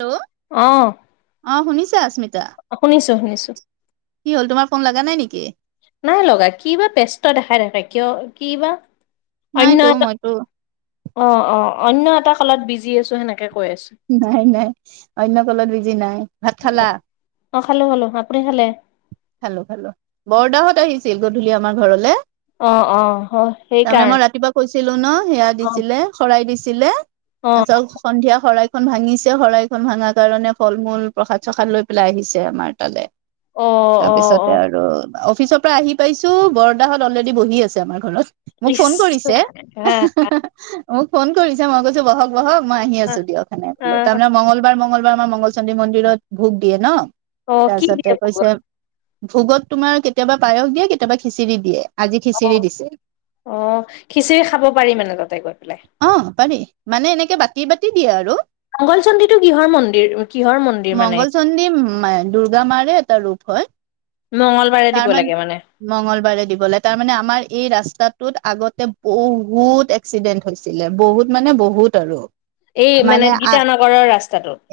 Hello? অ? অ', শুনিছে স্মিত? অ', শুনিছো-শুনিছো। কি হ'ল তোমাৰ ফোন লগা নাই নেকি? নাই লগা। কি বা ব্যস্ত দেখাই থাকে কিয় কি বা? নাইতো মইতো। অ'-অ', অন্য এটা কালত বিজি আছো সেনেকে কৈ আছো নাই-নাই অন্য কলত বিজি নাই। ভাত খালা? অ', খালো-খালো। আপুনি খালে? খালো-খালো, বৰদাহত আহিছিল গধূলি আমাৰ ঘৰলে। অ', অ', হয় তাৰমানে সেইকাৰণে মই ৰাতিপুৱা কৈছিলো ন, সেয়া অ', দিছিলে শৰাই দিছিল। অ', ছিলে সন্ধিয়া শৰাই খন ভাঙিছে শৰাইখন ভাঙা কাৰণে ফল-মূল, প্ৰসাদ-চসাদ লৈ পেলাই আহিছে আমাৰ তালে। অ', অ', তাৰপিছতে অ', আৰু অফিচৰ পৰা আহি পাইছো বৰদাহত অলৰেডি বহি আছে আমাৰ ঘৰত। মোক ইচ ফোন কৰিছে। হা মোক ফোন কৰিছে মই কৈছো বহক-বহক মই আহি অ', আছো দিয়ক হেনেকে কলো তাৰমানে মঙগলবাৰ মংল আমাৰ মংগল চন্দ্ৰ মন্দিৰত ভোগ দিয়ে ন। অ', কি দিয়ে তাৰপিছতে ভগৱান? কৈছে ভোগত তোমাৰ কেতিয়াবা পায়স দিয়ে কেতিয়াবা খিচিৰি দিয়ে। আজি অ', খিচিৰি দিছে অ', খিচিৰি খাব পাৰি মানে তাতে গৈ পেলাই? অ', পাৰি। মানে এনেকে বাতি-বাতি দিয়ে আৰু। মংগল চণ্ডীটো কিহৰ মন্দিৰ কিহৰ মন্দিৰ মানে মংগল চন্দী দুৰ্গা মাৰ এটা ৰূপ হয় মংগলবাৰে দিব তাৰমান লাগে মানে মংগলবাৰে দিবলৈ, তাৰমানে আমাৰ এই ৰাস্তাটোত আগতে বহুত এক্সিডেন্ট হৈছিলে বহুত মানে বহুত আৰু এই মানে গীতানগৰৰ ৰা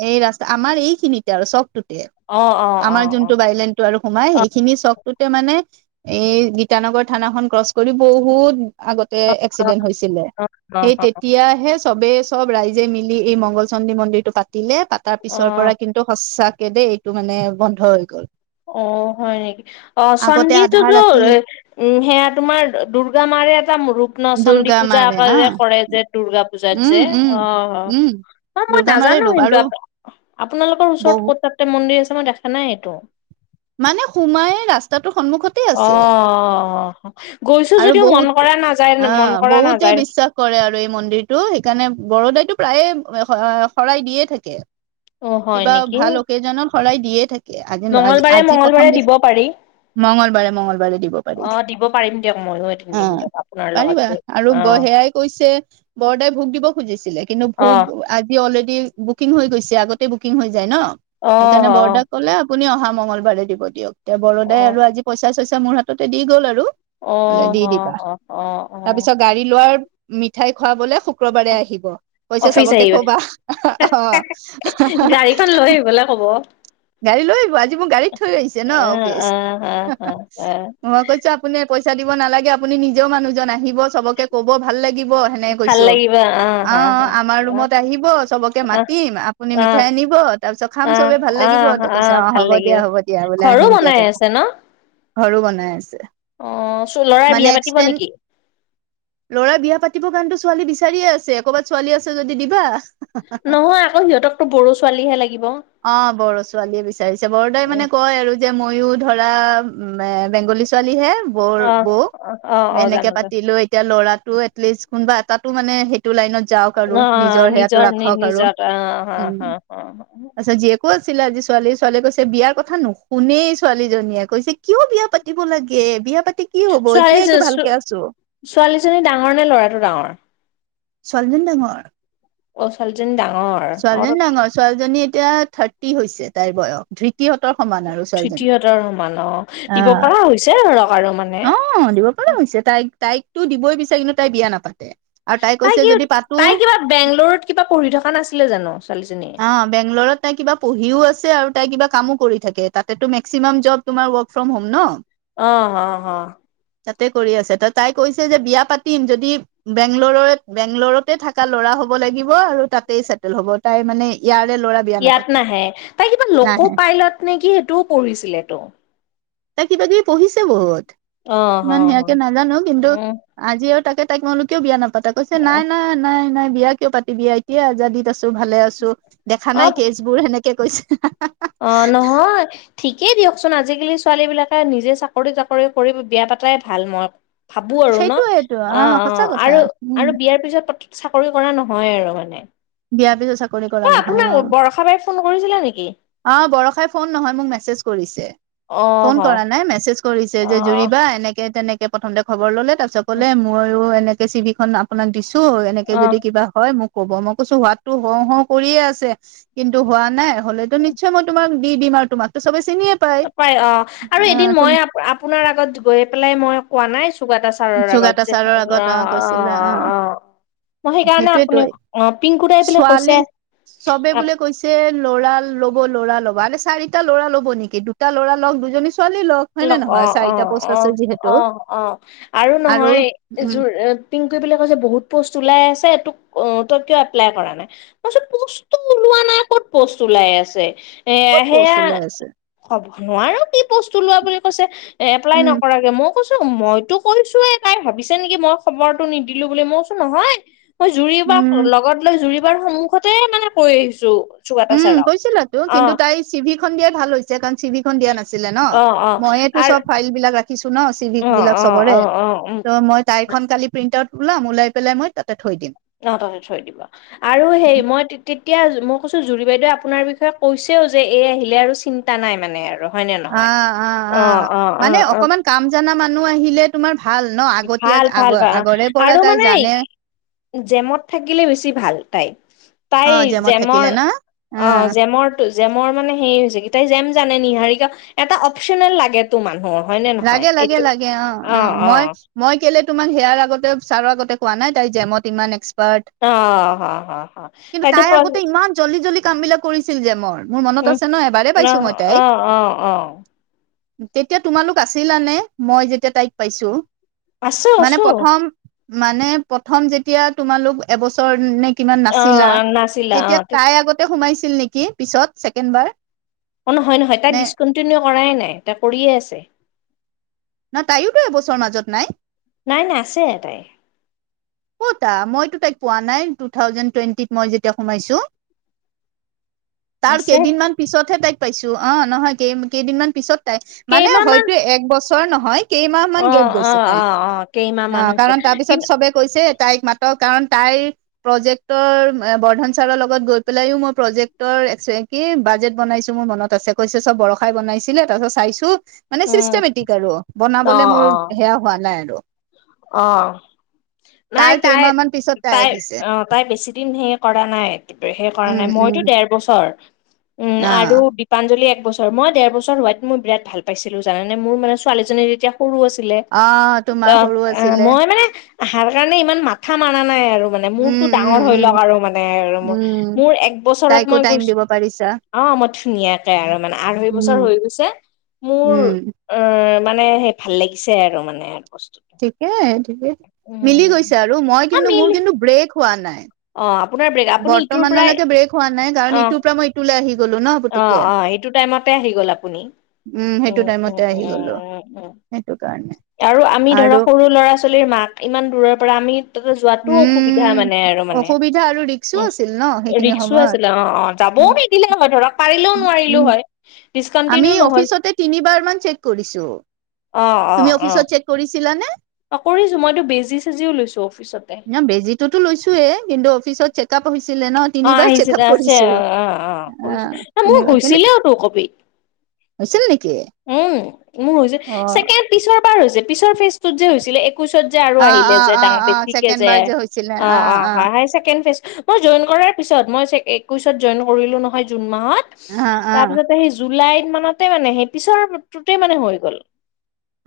এই ৰাস্তা আমাৰ এইখিনিতে আৰু চৌক টোতে। অ', অ', আমাৰ অ', অ', যোনটো বাইলেনটো আৰু সোমাই অ', সেইখিনি চক টোত মানে এই গীতানগৰ থানা খন ক্ৰচ কৰি বহুত আগতে অ', এক্সিডেণ্ট হৈছিলে, অ', অ', অ সেই তেতিয়াহে চবেই চব ৰাইজে মিলি এই মংগল চন্দী মন্দিৰ টো পাতিলে, পাতাৰ পিছৰ অ', পৰা কিন্তু সচা দেই এইটো মানে বন্ধ হৈ গ'ল। অ, হয় নেকি? অ, আগতে আধা চন্দিটোতো ৰাতি উম, সেয়া তোমাৰ দুৰ্গা মা এটা ৰূপ্নচন্দি দুৰ্গা পূজা মাৰে আক হা যে কৰে যে দূৰ্গা পূজাত উম যে? উম অ'। উম অ, মই দুৰ্গা মাৰে নাজানো ৰূপ কিন্তু, আৰু আপোনালোকৰ ওচৰত বহু ক'ত তাতে মন্দিৰ আছে। মই দেখা নাই এইটো। মানে সোমাই ৰাস্তাত সন্মুখতে আছে। অ', গৈছো আৰু যদিও মন বহুত, কৰা নাযায় মন আ', কৰা বহুতে নাযায় বিশ্বাস কৰে আৰু এই মন্দিৰটো সেইকাৰণে বৰদাইটো প্ৰায়ে শৰাই দিয়ে থাকে। অ', হয় কিবা নেকি? ভাল অকেজনত শৰাই দিয়ে থাকে মংগলবাৰে আজি-আজি প্ৰথম মংগলবাৰে দিব পাৰি মঙগলবাৰে-মংগলবাৰে। দিব পাৰি। অ', দিব পাৰিম দিয়ক ময়ো এদিন দিম অ', দিয়ক আপোনাৰ লগত পাৰিবা গৈ আৰু ব অ', সেয়াই কৈছে বৰদাই ভোগ দিব খুজিছিলে কিন্তু ভোগ অ', আজি অলৰে বুকিং হৈ গৈছে আগতে বুকিং হৈ যায় ন, অ', সেইকাৰণে অ', বৰদাক ক'লে আপুনি অহা মঙগলবাৰে দিব দিয়ক তে বৰদাই অ'। আৰু আজি পইচা চইচা মোৰ হাততে দি গ'ল আৰু। অ [unintelligible] বোলে দি হ দিবা হ অ অ তাৰ পিছত গাড়ী লোৱাৰ মিঠাই খোৱাবলে শুক্ৰবাৰে আহিব কৈছে অফিচ চবকে আহিব কবা অ। অ গাড়ী লৈ আহিব আজি মোৰ গাড়ীত থৈ আহিছে ন আহ অফিচ আহ হ হ আহ মই কৈছো আপুনি পইচা দিব নালাগে আপুনি নিজেও মানুহজন আহিব চবকে কব ভাল লাগিব সেনেকে ভাল কৈছো। লাগিব আহ অ হা হা আমাৰ ৰুমত আহিব চবকে আহ আহ মাতিম আপুনি আহ মিঠাই আনিব তাৰপিছত খাম আহ চবে ভাল লাগিব [unintelligible] আহ ততে কৈছে আহ অ ভাল হ'ব দিয়া লাগিব হ'ব দিয়া বোলে ঘৰো আহিম দিয়া বনাই তেনে আছে ন [unintelligible] আছে অ লৰাই বিয়া পাতিব নেকি? লৰাই বিয়া পাতিব কাৰণে ছোৱালী বিচাৰিয়ে আছে ক'ৰবাত ছোৱালী আছে যদি দিব। নহয় আকৌ সিহঁতকতো বঢ়ো ছোৱালীহে লাগিব। অ বড়ো ছোৱালীয়ে বিচাৰিছে বড়োদাই মানে উম, কয় আৰু যে মইও ধৰা বেংগলী ছোৱালী হে বৌ অ বৌ অ অ হেনেকে জানো জানো পাতিলো এতিয়া লৰাক ত এটলিষ্ট কোনবা এটাটো মানে সেইটো লাইনত যাওক আৰু অ নিজৰ সেয়াটো ৰাখক আৰু। নিজত অ হা উম, হা অ তাৰপিছত জীয়ে ক আছিল আজি ছোৱালী ছোৱালীয়ে কৈছে বিয়াৰ কথা নুশুনেই ছোৱালীজনীয়ে। কৈছে কিয় বিয়া পাতিব লাগে বিয়া পাতি [unintelligible] ছোৱালী এতিয়াইতো ভালকে আছো ছোৱালীজনী ডাঙৰ নে ল'ৰাটো ডাঙৰ? ছোৱালীজনী ডাঙৰ। অ ছোৱালীজনী ডাঙৰ। অ ছোৱালীজনী ডাঙৰ ছোৱালীজনী এতিয়া থাৰ্টি হৈছে তাইৰ বয়স। ধ্ৰি তি হঁতৰ সমান আৰু ছোৱালীজনী। তৃতীয়তৰ সমান অ দিব আঁহ। পৰা হৈছে ধৰক আৰু মানে অ দিবৰ পৰা হৈছে, তাইক তাইকতো দিবই বিচাৰে কিন্তু তাই বিয়া নাপাতে। আৰু তাই কৈছে কি যদি পাতো তাই কিবা বেংগালৰুত কিবা পঢ়ি থকা নাছিলে জানো ছোৱালীজনীয়ে? অ বেংগলৰত তাই কিবা পঢ়িও আছে আৰু তাই কিবা কামো কৰি থাকে, তাতেটো মেক্সিমাম জব তোমাৰ ৱৰ্ক ফ্ৰম হ'ম ন? অঁ হ হ। তাতে কৰি আছে ত তাই কৈছে যে, বিয়া পাতিম যদি বেংগালৰুত বেংগলৰতে থকা ল'ৰা [unintelligible] হ'ব লাগিব আৰু তাতেই ছেটেল হ'ব। তাই মানে ইয়াৰে ল'ৰা বিয়া ইয়াত নাপাতে, নাহে নাহে। পঢ়িছিলে ত'। তাই কিবা কিবি পঢ়িছে বহুত। অ অ ইমান অ সেয়াকে নাজানো কিন্তু উম আজি আৰু তাকে তাই মই কলো কিয় বিয়া নাপাতা? কৈছে অ নাই নাই নাই নাই বিয়া কিয় পাতি বিয়া এতিয়া আজাদীত আছোঁ। [unintelligible] ত' ভালে আছো দেখা নাই কেচ বোৰ সেনেকে কৈছে। অ নহয় ঠিকেই দিয়কচোন আজিকালি ছোৱালী বিলাকে নিজে চাকৰি তাকৰি কৰি বিয়া পাতাই ভাল। মই [unintelligible] ভাবো আৰু ন সেইটোয়েটো অ অ সঁচা কথা আৰু উম আৰু বিয়াৰ পিছত চাকৰি কৰা নহয় আৰু মানে। বিয়াৰ পিছত চাকৰি কৰা অ নহয় আপোনাক অ। বৰষা বাই ফোন কৰিছিলে নেকি অ বৰষাই ফোন নহয় মোক মেছেজ কৰিছে। অ ফোন হ কৰা নাই মেছেজ কৰিছে যে অ', জুৰিবা এনেকে তেনেকে প্ৰথমতে খবৰ ললে, তাৰ পিছত ক'লে মইয়ো এনেকে চিভি খন আপোনাক দি ছোঁ এনেকে অ', যদি কিবা হয় মোক ক'ব। মই কৈছো হোৱাটো হও হও কৰিয়ে আছে কিন্তু হোৱা নাই। হলেতো নিশ্চয় মই তোমাক দি দিম তোমাকটো চবেই চিনি পাই অ আৰু এদিন তুম মই আপোনাৰ আগত গৈ পেলাই মই কোৱা নাই চুকা দা চাৰৰ যোগাটা আগত যে ছাৰৰ আগত অ কৈছিলা অ [unintelligible] মই সেইকাৰণে সেইটোয়েতো আপুনি অ পিংকু দাই আহি পেলাই ছোৱালী কৈছে। চবে অ', বোলে কৈছে লৰা ল'ৰা ল'ব আৰে চাৰিটা ল'ৰা ল'ব নেকি? দুটা ল'ৰা লওক দুজনী ছো অ অ অ যিহেতু অ অ আৰু নহয় উম যোৰ পিঙকোৱে কৈছে বোলে বহুত পোষ্ট ওলায় ওলাই আছে তোক তই কিয় এপ্লাই কৰা নাই? মই কৈছোঁ পোষ্টটো ওলোৱা নাই কত পোষ্ট ওলাই আছে? এ ক'ত প'ষ্ট সেয়া ওলাই আছে ক'ব নোৱাৰো কি পোষ্ট ওলোৱা বুলি কৈছে। এ এপ্লাই উম, নকৰাকে মোক কৈছো মইটো কৈছোয়ে তাই ভাবিছে নেকি, মই খবৰটো নিদিলো বুলি মই কৈছো নহয়। মই জুৰি বা উম, লগত লৈ জুৰি বাৰ সন্মুখতে মানে কৰি আহিছো। চুকাটা উম ছাৰক কৈছিলা তো অ কিন্তু তাই চিভি খন দিয়াই ভাল হৈছে কাৰণ চিভিখন দিয়া নাছিলে ন অ অ মইয়ে তো আৰু চব ফাইল বিলাক ৰা খিছো ন চিভি অ বিলাক অ অ চবৰে, অ উম ত' মই তাইখন কালি প্ৰিন্ট আউট ওলাম ওলাই পেলাই মই তাতে থৈ দিম। অ তাতে থৈ দিব। আৰু সেই মই তেতিয়া মোক কৈছোঁ জুৰি বাইদেৱে আপোনাৰ বিষয়ে কৈছেও যে, এই আহিলে আৰু চিন্তা নাই মানে আৰু। হয় ন আ, নহয়? আ, আ, অ অ অ মানে অ। অকমান কাম জানা মানুহ আহিলে তোমাৰ ভাল ন আগতীয়া ভাল আগ ভাল ভাল। আগৰে পৰা আৰু তাই মানে জানে জেমত থাকিলে বেছি ভাল তাই অ তাইৰ জেমত জেমৰ থাকিলে না অ জেমৰ টো জেমৰ মানে হেৰি হৈছে কি তাই জেম জানে নিহাৰীকা এটা অপচনেল লাগে তো মানুহ লাগে লাগে লাগে অ অ মই মই কেলে তোমাক সেয়াৰ আগতে ছাৰৰ আগতে কোৱা নাই তাই জেমত ইমান এক্ পাৰ্ত। অ হ হ হ কিন্তু তাইতো তাই প্ৰ আগতে ইমান জলদি জলদি কাম বিলাক কৰিছিল যে মোৰ মোৰ মনত উম আছে ন এবাৰে অ পাইছোঁ মই তাইক অ অ অ তেতিয়া তোমালোক আছিলা নে মই যেতিয়া তাইক পাইছোঁ আছোঁ আছোঁ মানে প্ৰথম যেতিয়া তোমালোক এবছৰ নে কিমান অ নাছিলা নাছিলা অ তেতিয়া তাই আগতে সোমাইছিল নেকি পিছত ছেকেণ্ড বাৰ অ নহয় নহয় তাই নে ডিচকণ্টিনিউ কৰাই নাই তাই কৰিয়ে আছে নহ তাইও টো এবছৰ মাজত নাই নাই নাই আছে এটাই ক'তা মইতো তাইক পোৱা নাই টু থাউজেণ্ড টুৱেণ্টিত মই যেতিয়া সোমাইছো তাৰ আছে কেইদিনমান পিছতহে তাইক পাইছোঁ অ নহয় কেই কেইদিনমান পিছত তাই মানে কেইমাহ মান হয়তো এক বছৰ নহয় কেইমাহমান অ গেপ অ গৈছে তাই অ অ কেইমাহ অ মান হৈছে কাৰণ তাৰপিছত কিন্তু চবে কৈছে তাইক মাতক কাৰণ তাইৰ প্ৰজেক্টৰ বৰ্ধন ছাৰৰ লগত গৈ পেলাইও মই প্ৰজেক্ট তৰ কি বাজেট বনাইছো মোৰ মনত আছে কৈছে চব বৰষাই বনাইছিলে তাৰপিছত চাইছো মানে উম চিষ্টেমেটিক আৰু অ বনাবলে মোৰ অ সেয়া হোৱা নাই আৰু অ নাই তাৰ তাই কেইমাহ মান পিছত তাই আহিছে অ তাই বেছি দিন হেই কৰা নাই সেই কৰা উম নাই মইতো উম ডেৰ বছৰ উম অ আৰু দীপাঞ্জলি এক বছৰ মই ডেৰ বছৰ হোৱাত মই বিৰাট ভাল পাইছিলো জানানে মোৰ মানে ছোৱালীজনী যেতিয়া সৰু আছিলে, অ তোমাৰ অ সৰু আছিলে মই মানে আহাৰ কাৰণে ইমান মাথা মাৰা নাই আৰু আৰু মানে উম মোৰটো উম ডাঙৰ হৈ উম লওক আৰু মানে মোৰ উম মোৰ এক বছৰত তাইকো মই টাইম গৈছো দিব পাৰিছা অ মই ধুনীয়াকে আৰু মানে আঢ়ৈ উম বছৰ হৈ গৈছে মোৰ উম অ মানে সেই ভাল লাগিছে আৰু মানে আৰু বস্তুটো ঠিকে ঠিকে, মিলি উম, গৈছে আৰু মই অ', কিন্তু মিল মোৰ কিন্তু ব্ৰেক হোৱা নাই অ আপোনাৰ ব্ৰেক, আপুনি ইটোৰ পৰাই, বৰ্তমানলৈকে ব্ৰেক হোৱা নাই কাৰণ অ ইটোৰ পৰা মই ইটোলৈ আহি গলো ন অ পুতুককে। অ এইটো টাইমতে আহি গ'ল আপুনি উম সেইটো উম, টাইমতে আহি উম, গলো উম, উম। সেইটো কাৰণে আৰু আমি আৰু ধৰক সৰু ল'ৰা ছোৱালীৰ মাক ইমান দূৰৰ পৰা আমি যোৱাতো অসুবিধা উম মানে আৰু মানে অসুবিধা আৰু ৰিক্সো উমহ, আছিল ন সেইখিনি ৰিক্সো সময়ত। আছিলে অ অ যাবও নিদিলে হয় ধৰক পাৰিলেও নোৱাৰিলেও উম হয় আমি ডিচকণ্টিনিউ নহ'ল অফিচতে তিনিবাৰ মান চেক কৰিছোঁ অ', তুমি অ', অফিচত অ', চেক কৰি অ কৰিছোঁ মইতো বেজি চেজিও লৈছোঁ। ন বেজীটোতো লৈছোয়ে কিন্তু অফিচত চেকআপ হৈছিলে ন অ তিনিবাৰ আহিছে চেকআপ দে আছে কৰিছো। অ অ কৰি, অ মোৰ তিনিবাৰ কিন্তু হৈছিলেও তো কপি হৈছিল নেকি? উম মো হৈছে অ ছেকেণ্ড পিছত বাৰ হৈছে পিছৰ ফিচটোত যে হৈছিলে এক কোচত যে আৰু অ আহিলে অ যে অ ডা অ বেছিকে ছেকেণ্ড যে বাৰ হৈছিলে অ অ হয় হয় ছেকেণ্ড ফেচ মই জইন কৰাৰ পিছত মই ছে একৈশত জইন কৰিলো নহয় জুন মাহত অ অ তাৰপিছতে সেই জুলাই মানতে মানে সেই পিছৰটোতে মানে হৈ গ'ল।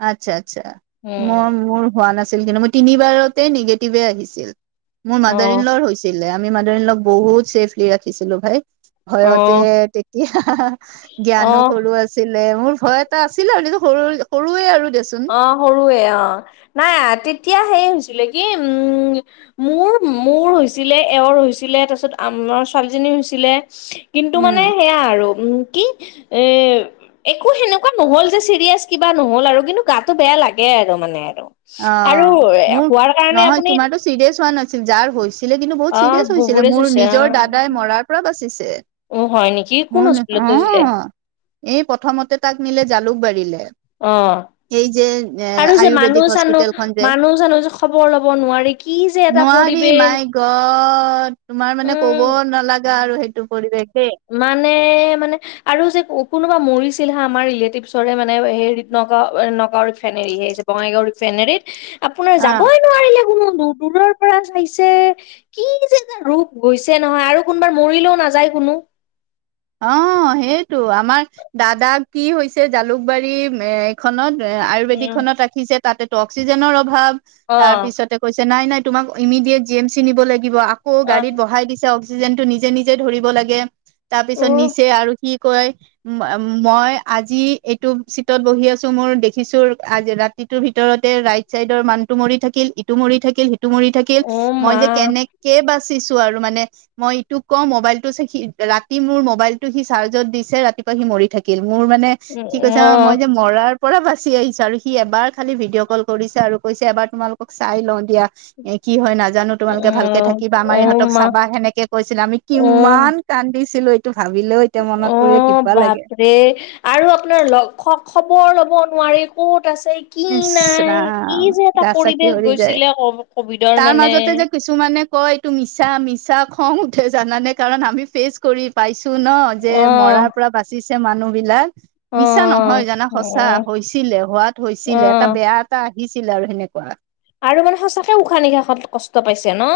আচ্ছা আচ্ছা মোৰ উম, মোৰ হোৱা নাছ- ছিল। কিন্তু মই তিনিবাৰতে নিগেটিভে আহিছিল। মোৰ মাদাৰ ইন অ', লৰ হৈছিলে। আমি মাদাৰ ইন লক বহুত ছেফলি ৰাখিছিলো ভাই। ভয়তে অ', তেতিয়া জ্ঞানো অ'। সৰু আছিল। মোৰ ভয় এটা আছিল আৰু আমি সৰু সৰুৱে আৰু দেচোন অ সৰুৱে অ নাই আতি এতিয়া সেই হৈছিলে কি উম মোৰ মোৰ হৈছিলে এওঁৰ হৈছিলে তাৰপিছত আম ৰ ছোৱালীজনী হৈছিলে, কিন্তু মানে উম সেয়া আৰু উম কি এ একো সেনেকোৱা নহ'ল যে চিৰিয়াচ কিবা নহ'ল আৰু কিন্তু গাটো বেয়া লাগে আৰু মানে আৰু অ আৰু মোৰ হোৱাৰ কাৰণে নহয় আপুনি তোমাৰো চিৰিয়াছ হোৱা নাছিল যাৰ হৈছিল ছিলে কিন্তু বহুত অ চিৰিয়াছ হৈছিলে বুবুৰে মোৰ চুইছে নিজৰ দাদাই মৰাৰ পৰা বাচিছি এ অ হয় নেকি কোন মোৰ হস্পিতেলত থৈছিলে অ এই প্ৰথমতে তাক নিলে জালুকবাৰীলে, অ এই যে এ আৰু যে মানুহ আয়ুৰ্বেদিক হচ চানুহ পিটেলখন যে মানুহ চানুহ যে খবৰ লব নোৱাৰি কি যে এটা নোৱাৰি পৰিৱেশ মাই গড তোমাৰ মানে উম ক'ব নালাগা আৰু হেইত মানে মানে আৰু যে কো কোনোবা মৰিছ ছিল হা আমাৰ ৰিলেটিভছৰে মানে হেৰি নগাও নগাও ৰিফেনেৰী সে হৈছে বঙাইগাঁও ৰিফেনেৰীত। আপোনাৰ অ যাবই নোৱাৰিলে কোনো। দ দূৰৰ পৰা চাইছে কি যে ৰূপ গৈছে নহয় আৰু কোনবাৰ মৰিলেও নাযায় কোনো অ সেইটো আমাৰ দাদা কি হৈছে জালুকবাৰী এইখনত আয়ুৰ্বেদিক উম খনত ৰাখিছে তাতেটো অক্সিজেনৰ অভাৱ, অ তাৰ পিছতে কৈছ নাই নাই তোমাক ইমিডিয়েট জি এম চি নিব লাগিব আকৌ অ গাড়ীত বঢ়াই দিছে যেনটো নিজে নিজে ধৰিব লাগে, তাৰ অ পিছত নিচে আৰু সি কয় মই আজি এইটো চিটত বহি আছো মোৰ দেখিছো আজি ৰাতি ইটোৰ ভিতৰতে ৰাইট চাইডৰ মানটো মৰি থাকিল, ইটো মৰি থাকিল সি মৰি থাকিল অ মই মা যে কেনেকে বা চিছো আৰু মানে মই এইটো ক মোবাইলটো চি ৰা তি মোৰ মোবাইলটো সি চাৰ্জত দিছে ৰাতিপুৱা সি মৰি থাকিল, মোৰ মানে অ কি কৈছে মই যে মৰাৰ পৰা বাছি আহিছে আৰু সি এবাৰ খালি ভিডিঅ' কল কৰিছে আৰু কৈছে এবাৰ তোমালোকক চাই লওঁ দিয়া। কি হয় না জানো তোমালোকে ভালকে থাকিবা অ আমাৰ অ ইহঁতক মা চাবা সেনেকে কৈছিলা আমি অ কিমান কান্দিছিলো এইটো। ভাবিলেও এতিয়া মনত অ পৰিলে কিবা লাগে বাপৰে আৰু আপোনাৰ লক্ষ খবৰ ল'ব নোৱাৰি ক'ত আছে কি ইচ নাই কি ৰাম যে এটা গা চা পৰিৱেশ শিয়ৰি গৈছিলে ক কভিডৰ মানে। কিছু মানে কয় এইটো মিছা মিছা খং উঠে জানানে কাৰণ আমি ফেচ কৰি পাইছো ন যে মৰাৰ অ' পৰা বাছি। যে মানুহবিলাক, মিছা নহয় অ' জানা সঁচা অ' হৈছিলে হোৱাত হৈছিলে এটা অ' বেয়া এটা আহিছিলে আৰু সেনেকুৱা। আৰু মানে সঁচাকে উশাহ নিশাহত কষ্ট পাইছে ন।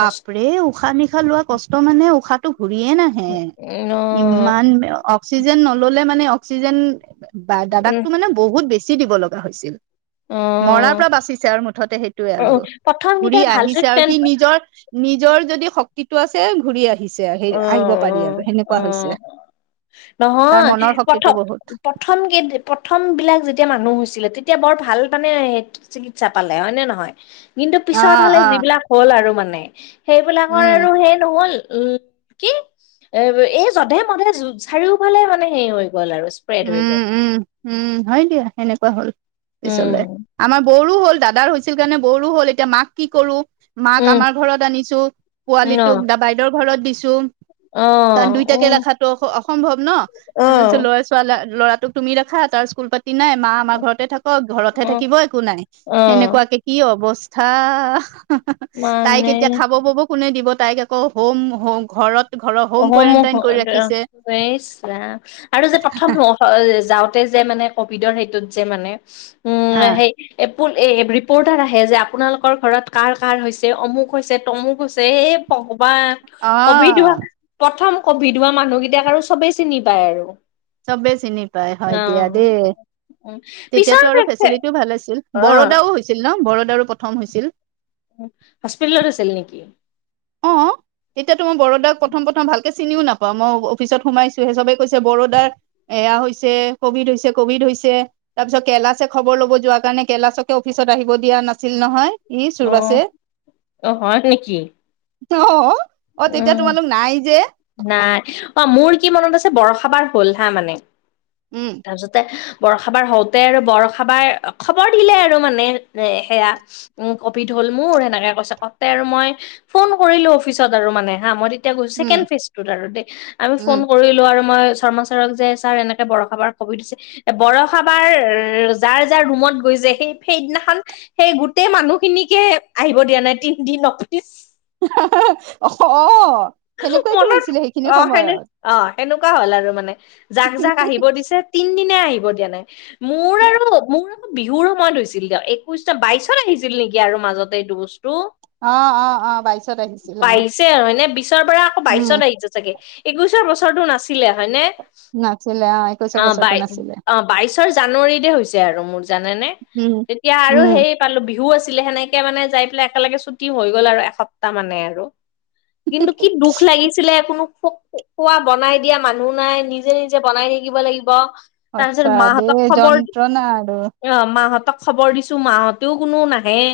কষ্ট উশাহ নিশাহ লোৱা কষ্ট মানে উশাহ ঘূৰিয়ে নাহে উম অ' ইমান অক্সিজেন নললে মানে অক্সিজেন বা উম দাদাকটো মানে বহুত বেছি দিব লগা হৈছিল। মৰাৰ পৰা বাচিছে আৰু মুঠতে সেইটোৱে আৰু অ' প্ৰথম ঘুৰি কেইটাই ভাল আহিছে আৰু সি ট্ৰিটমেণ্ট নিজৰ নিজৰ যদি শক্তিটো আছে ঘূৰি আহিছ সে আহিব পাৰি অ' আৰু অ' সেনেকুৱা অ' হৈছে। তাৰ নহয় মনৰ শক্তিটো বহুত প্ৰথম প্ৰথম কেই প্ৰথম বিলাক যেতিয়া মানুহ হৈছিলে তেতি এতিয়া বৰ ভাল মানে চিকিৎসা পালে হয় নে নহয়? কিন্তু অ পিছৰ ফালে অ যিবিলাক হ'ল আৰু মানে সেইবিলাকৰ উম আৰু সেই নহ'ল উম। কি এ এই যধে মধে চাৰিওফালে মানে হেৰি হৈ গ'ল আৰু স্প্ৰেড হৈ উম গ'ল উম উম হয় দিয়া সেনেকুৱা হ'ল। পিছলে উম আমাৰ বৌৰু হল দাদাৰ হৈছিল কাৰণে বৌ হল এতিয়া মাক কি কৰো মাক উম আমাৰ ঘৰত আনিছো অ পোৱালিটোক দ বাইদেউৰ ঘৰত দিছো। অ তাত দুইটাকে ৰখাটো অ- সম্ভৱ ন অ অ ল'ৰা ছোৱালা ল'ৰাটোক তুমি দেখা তাৰ স্কুল পাতি- কি নাই মা আমাৰ ঘৰতে থাকক ঘৰতহে অ থাকিব একো নাই অ সেনেকুৱাকে কি অৱ- স্থা তাইক মানে কেতিয়া খাব পব- কোনে দিব? তাইক আকৌ হোম হো ঘৰত ঘৰৰ হোম অহ কোৱাৰেণ্টাইন কৰি ৰাখিছে ইছ ৰাম আৰু যে প্ৰথম যাওঁ। যে মানে কভিডৰ সেইটোত যে মানে উ হা সেই এ ৰিপৰ্টাৰ আহে যে আপোনালোকৰ ঘৰত কাৰ কাৰ হৈছে অমুক হৈছে তমুক হৈছে এই বা অ কভিড হোৱা প্ৰথম কভিড হোৱা মানুহকেইটাক আৰু চবেই চিনি পায় আৰু। চবে চিনি পায় হয় অ দিয়া দেই‌। উ পিছৰ তেতিয়াতো আৰু ফেচিলিটিও ভাল আছিল অ বৰোদাও হৈছিল ন বৰোদাৰো প্ৰথম হৈছিল। হস্পিতেলত আছিল নেকি? অহ। তেতিয়াতো মই বৰোদাক প্ৰথম প্ৰথম ভালকে চিনিও নাপাওঁ মই অফিচত সোমাইছো সেই সবেই কৈছে বৰোদাৰ এয়া হৈছে কভিড হৈছে কভিড হৈছে তাৰপিছত কেলাছে খবৰ ল'ব যোৱাৰ কাৰণে কলাচকে অফিচত আহিব দিয়া নাছিল নহয়। ই অহ চুৰবাছে অ হয় নেকি? ত‌ অ অ তেতিয়া উম তোমালোক নাই যে নাই অ মোৰ কি মনত আছে বৰষাবাৰ হ'ল হা মানে উম তাৰপিছতে বৰষা বাৰ হওঁতে আৰু বৰষা বাৰ খবৰ দিলে আৰু মানে যে সেয়া আৰু কভিডৰ হ'ল মোৰ এনকে কৈছে কওতে আৰু মই ফোন কৰিলো অফিচত আৰু মানে হা মই এতিয়া কৈছো উম চছেকেণ্ড ফেজটোতে আৰু দেই আমি উম ফোন কৰিলো আৰু মই শৰ্মচাৰক যে ছাৰ এনেকে বৰ- ষাবাৰ কভিড হৈছে বৰষাবাৰ যাৰ যাৰ ৰুমত গৈছে সেই সেইদিনাখন সেই গোটেই মানুহ খিনিকে আহিব দিয়া নাই তিনদিন অফিচ হাঃ হাঃ অ সেনেক- মনত অ সেনে অ সেনেকুৱা হ'ল আৰু মানে জাক জাক আহিব দিছে তিন দিনে আহিব দিয়া নাই মোৰ আৰু মো- বিহুৰ সময়ত হৈছিল দিয়া। একৈশটা বাইশত আহিছিল নেকি আৰু মাজতে এই বস্তু? ৰো অ অ অ বাইশত আহিছিল অ পাইছে আৰু এনে বিশ- পৰা আকৌ উম বাইচত আহিছে চাগে একৈশৰ বছৰো নাছিলে হয়নে। নাছিলে একৈশৰ অ বছৰটো বাই নাছিলে অ বাইশৰ জানুৱাৰীতে হৈছে আৰু মোৰ জানানে‌। উম তেতিয়া আৰু উম সেই পালো বিহু আছ- ছিলে সেনেকে মানে যাই পেলাই একেলগে ছুটি হৈ গ'ল আৰু এসপ্তাহ মানে আৰু। কিন্তু কি দুখ লাগিছিলে‌‌ কোনো খো-খোৱা বনাই দিয়া মানুহ নাই, নিজে-নিজে বনাই থাকিব লাগিব। তাৰছত সঁচা দেই মাহতক খবৰ, যন্ত্ৰণা আৰু অ' মাহতক খবৰ দিছো মাহতেও কোনো নাহেয়ে।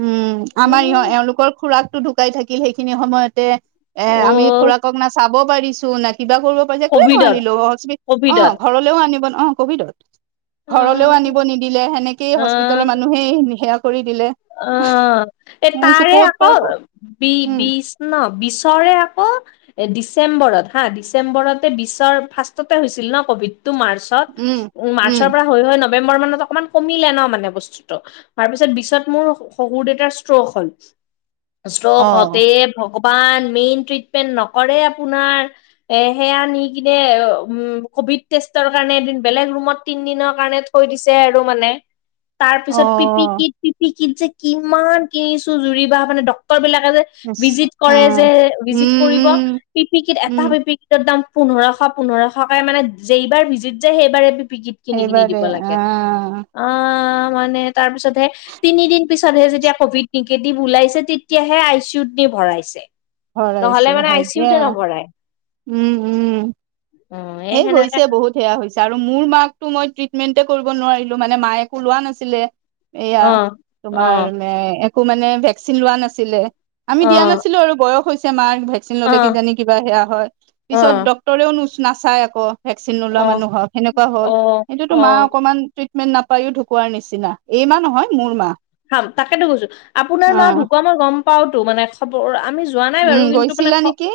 উম, আমাৰ ইহঁত এওঁলোকৰ খুৰাকটো ঢুকাই থাকিল সেইখিনি সময়তে অ এ আমি খুৰাকক না চাব পাৰিছো, না কিবা কৰিব পাৰিছে, একোৱে কভিডত নোৱাৰিলো। হস্পিট অ' কভিডত ঘৰলেও আনিব ন, অ' কভিডত ঘৰলৈও আহ আনিব নিদিলে, সেনেকেই হস্পিতেলৰ মানুহে সেয়া কৰি দিলে। অ', এ মই ভাবিছো তাৰে ক'ত আকৌ পাৰ উম বি-বিচ ন বিচৰে আকৌ এ ডিচেম্বৰত হা, ডিচেম্বৰতে বিচৰ ফাৰ্ষ্টতে হৈছিল ন ক'ভিড টো মাৰ্চত, উম উ মাৰ্চৰ উম পৰা হৈ হৈ ন নৱেম্বৰ মানত অকমান কমিলে ন মান বস্তুটো, তাৰপিছত বিছত মোৰ শ-শহুৰ দেউতাৰ ষ্ট্ৰোক হ'ল, ষ্ট্ৰোক অ হওতে হে ভগৱান মেইন ট্ৰিটমেণ্ট নকৰে আপোনাৰ, এই সেইয়া নিকিনে কভিদ টেষ্ট তাৰ কাৰণে এদিন বেলেগ ৰুমত তিনদিনৰ কাৰণে থৈ দিছে আৰু মানে। তাৰ অ পিছত পিপি কিট, পিপি কিট যে কিমান কিনিছো জুৰি বা মানে ডক্টৰ বিলাক যে ইচ ভিজিট কৰে আহ যে, ভিজিট উম কৰিব উম পিপি কিট এটা উম পিপি কিটৰ দাম পোন্ধৰশ-পোন্ধৰশকে মানে, যেই বাৰ ভিজিট যায়সেইবাৰে পি কিত কিনি কিনি সেইবাৰে দিব লাগে। আহ অ', মানে তাৰপিছতহে তিনিদিন পিছতহে যেতিয়া কভিড নিগেটিভ ওলাইছে তেতিয়াহে আই চি ইউত নি ভৰাইছে। নহলে ভৰাইছে, মানে আই হয় চি দিয়া। ইউতে নভৰাই উম, উম। অ এই সেনেকে হৈছে বহুত সেয়া হৈছে, আৰু মোৰ মাক তো মই ট্ৰিটমেন্টে কৰিব নোৱাৰিলো, মানে মায়ে একো লোৱা নাছিলে। এয়া অ অ তোমাৰ মে একো মানে ভেকচিন লোৱা নাছিলে। আমি অ দিয়া নাছিলো আৰু বয়স হৈছে মাৰ ভেকচিন অ অ ললে কিজানি কিবা সেয়া হয়। পিছত অ ডক্তৰেও নাচাই আকৌ ভেকচিন নোলোৱা অ মানুহক, সেনেকুৱা হল। সেইতোটো অ মা অ অকমান ট্ৰিট মেন নাপায়ও ঢুকোৱাৰ নিচিনা, এইৰ মা নহয় মোৰ মা। হাম তাকেতো কৈছো, আপোনাৰ অ মা ঢুকুৱাটো মই গম পাওতো মানে খবৰ আমি যোৱা নাই উম বাৰু কিন্তু মানে গৈছিলা নেকি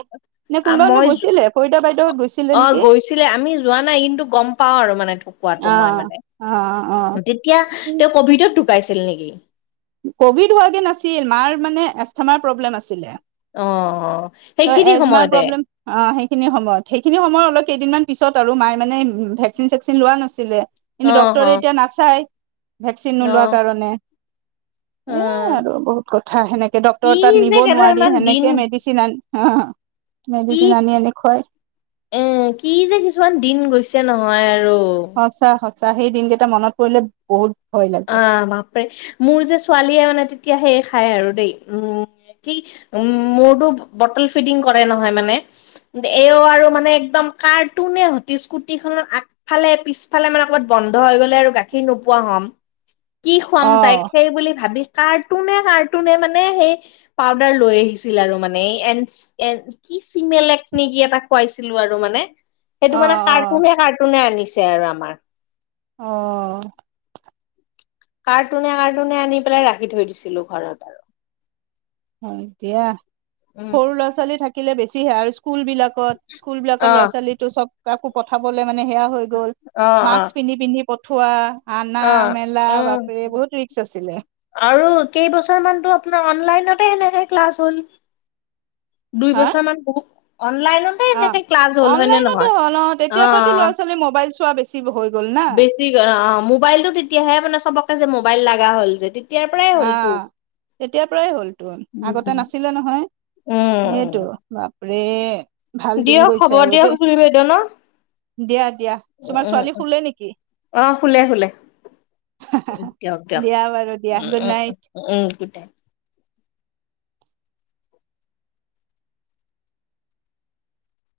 নে আ কোনোবা কোনোবা মই যো, গৈছিলে কবিতা বাইদেউহত গৈছিলে অ' নেকি গৈছিলে আমি যোৱা নাই কিন্তু গম পাও আৰু মানে ঢো কোৱটো অ মই মানে। অ তেতিয়া অ তেওঁ কভিডত ঢুকাইছিল নিকি? কভিড হোৱাগে নাছিল, মাৰ মানে এষ্টমাৰ প্ৰব্লেম আছিলে। অ সেইখিনি এজমাৰ সময়তে প্ৰব্লেম অ সেইখিন সময়ত, সেইখিন সময় কেইদিনমান পিছত আৰু মাই মানে ভেকচিন-চেকচিন লোৱা নাছিলে, অ কিন্তু অ ড্ক্তৰে এতিয়া নাচাই ভেকচিন অ নোলোৱা কাৰণে। অ এ আৰু বহুত কথা, সেনেকে কি ডক্তৰ তাত যে নিব নোৱাৰি কেইটামান দিন সেনেকে মেডিচিন আনি অ'। কি, মেডিচিন আনি আনি খুৱাই এ কি যে কিছুমান দিন গৈছে নহয় আৰু সঁচা সঁচা, সেই দিনকেইটা মনত পৰিলে বহুত ভয় লাগে অ', বাপৰে মোৰ যে ছোৱালীয়ে মানে তিতিয়া সেই খাই আৰু দেই, উ ঠিক উ মোৰতো বটল ফিডিং কৰে নহয় মানে এও আৰু মানে একদম কাৰ্টুনে হতি স্কুটি খনত আগফালে পিছফালে মানে কবাত বন্ধ বন্ধ হৈ গ'লে আৰু গাখীৰ নোপোৱা হ'ম। কি খোৱাম অ তাইক সেই বুলি ভাবি কাৰ্টুনে-কাৰ্টুনে মানে সেই পাউদাৰ লৈ আহিছিল আৰু মানে, এই এনচ এন কি চিমেলেক নে কি এটা খুৱাইছিলো আৰু মানে। অ অ সেইটো মানে কাৰ্টুনে-কাৰ্টুনে আনিছে আৰু আমাৰ। অ'। কাৰ্টুনে-কাৰ্টুনে আনি পেলাই ৰাখি থৈ দিছিলো ঘৰত আৰু। হয় দিয়া, উম, সৰু ল'ৰা-ছোৱালী থাকিলে বেছিহে আৰু স্কুল বিলাক স্কুলবিলাকৰ ল'ৰা অ', -ছোৱালীটো চব কাকো পঠাবলে মানে সেয়া হৈ গ'ল, অ', অ', মাক্স পিন্ধি পিন্ধি পঠোৱা, আনা অ', মেলা উম। বাপেৰে বহুত ৰিস্ক আছিলে। আৰু কেইবছৰমানটো আপোনাৰ অনলাইনতে সেনেকে ক্লাছ হ'ল। দুই হা বছৰ মান বহু অনলাইনতে অ এনেকে ক্লাছ হ'ল হয় নে অনলাইনতে নহয়? হ'ল অ। তেতিয়াৰ পৰাতো ল'ৰা ছোৱালী মোবাইল চোৱা বেছি হৈ গ'ল না বেছি অ মোবাইলটো তেতিয়াহে মানে চবকে যে মোবাইল লগা হ'ল যে। তেতিয়াৰ পৰাই হ'লতো। আহ তেতিয়াৰ পৰাই হ'ল তো আগতে উম। নাছিলে নহয়। উম, সেইটো বাপৰে, ভাল দিন দিয়ক হ'ব গৈছে আৰু দিয়ক দেই। জুৰি বাইদেউ ন? দিয়া দিয়া উম, তোমাৰ ছোৱালী উম, শুলে নেকি? অ শুলে শুলে দিয়ক দিয়ক। দিয়া বাৰু দিয়া um good um night um um গোটে।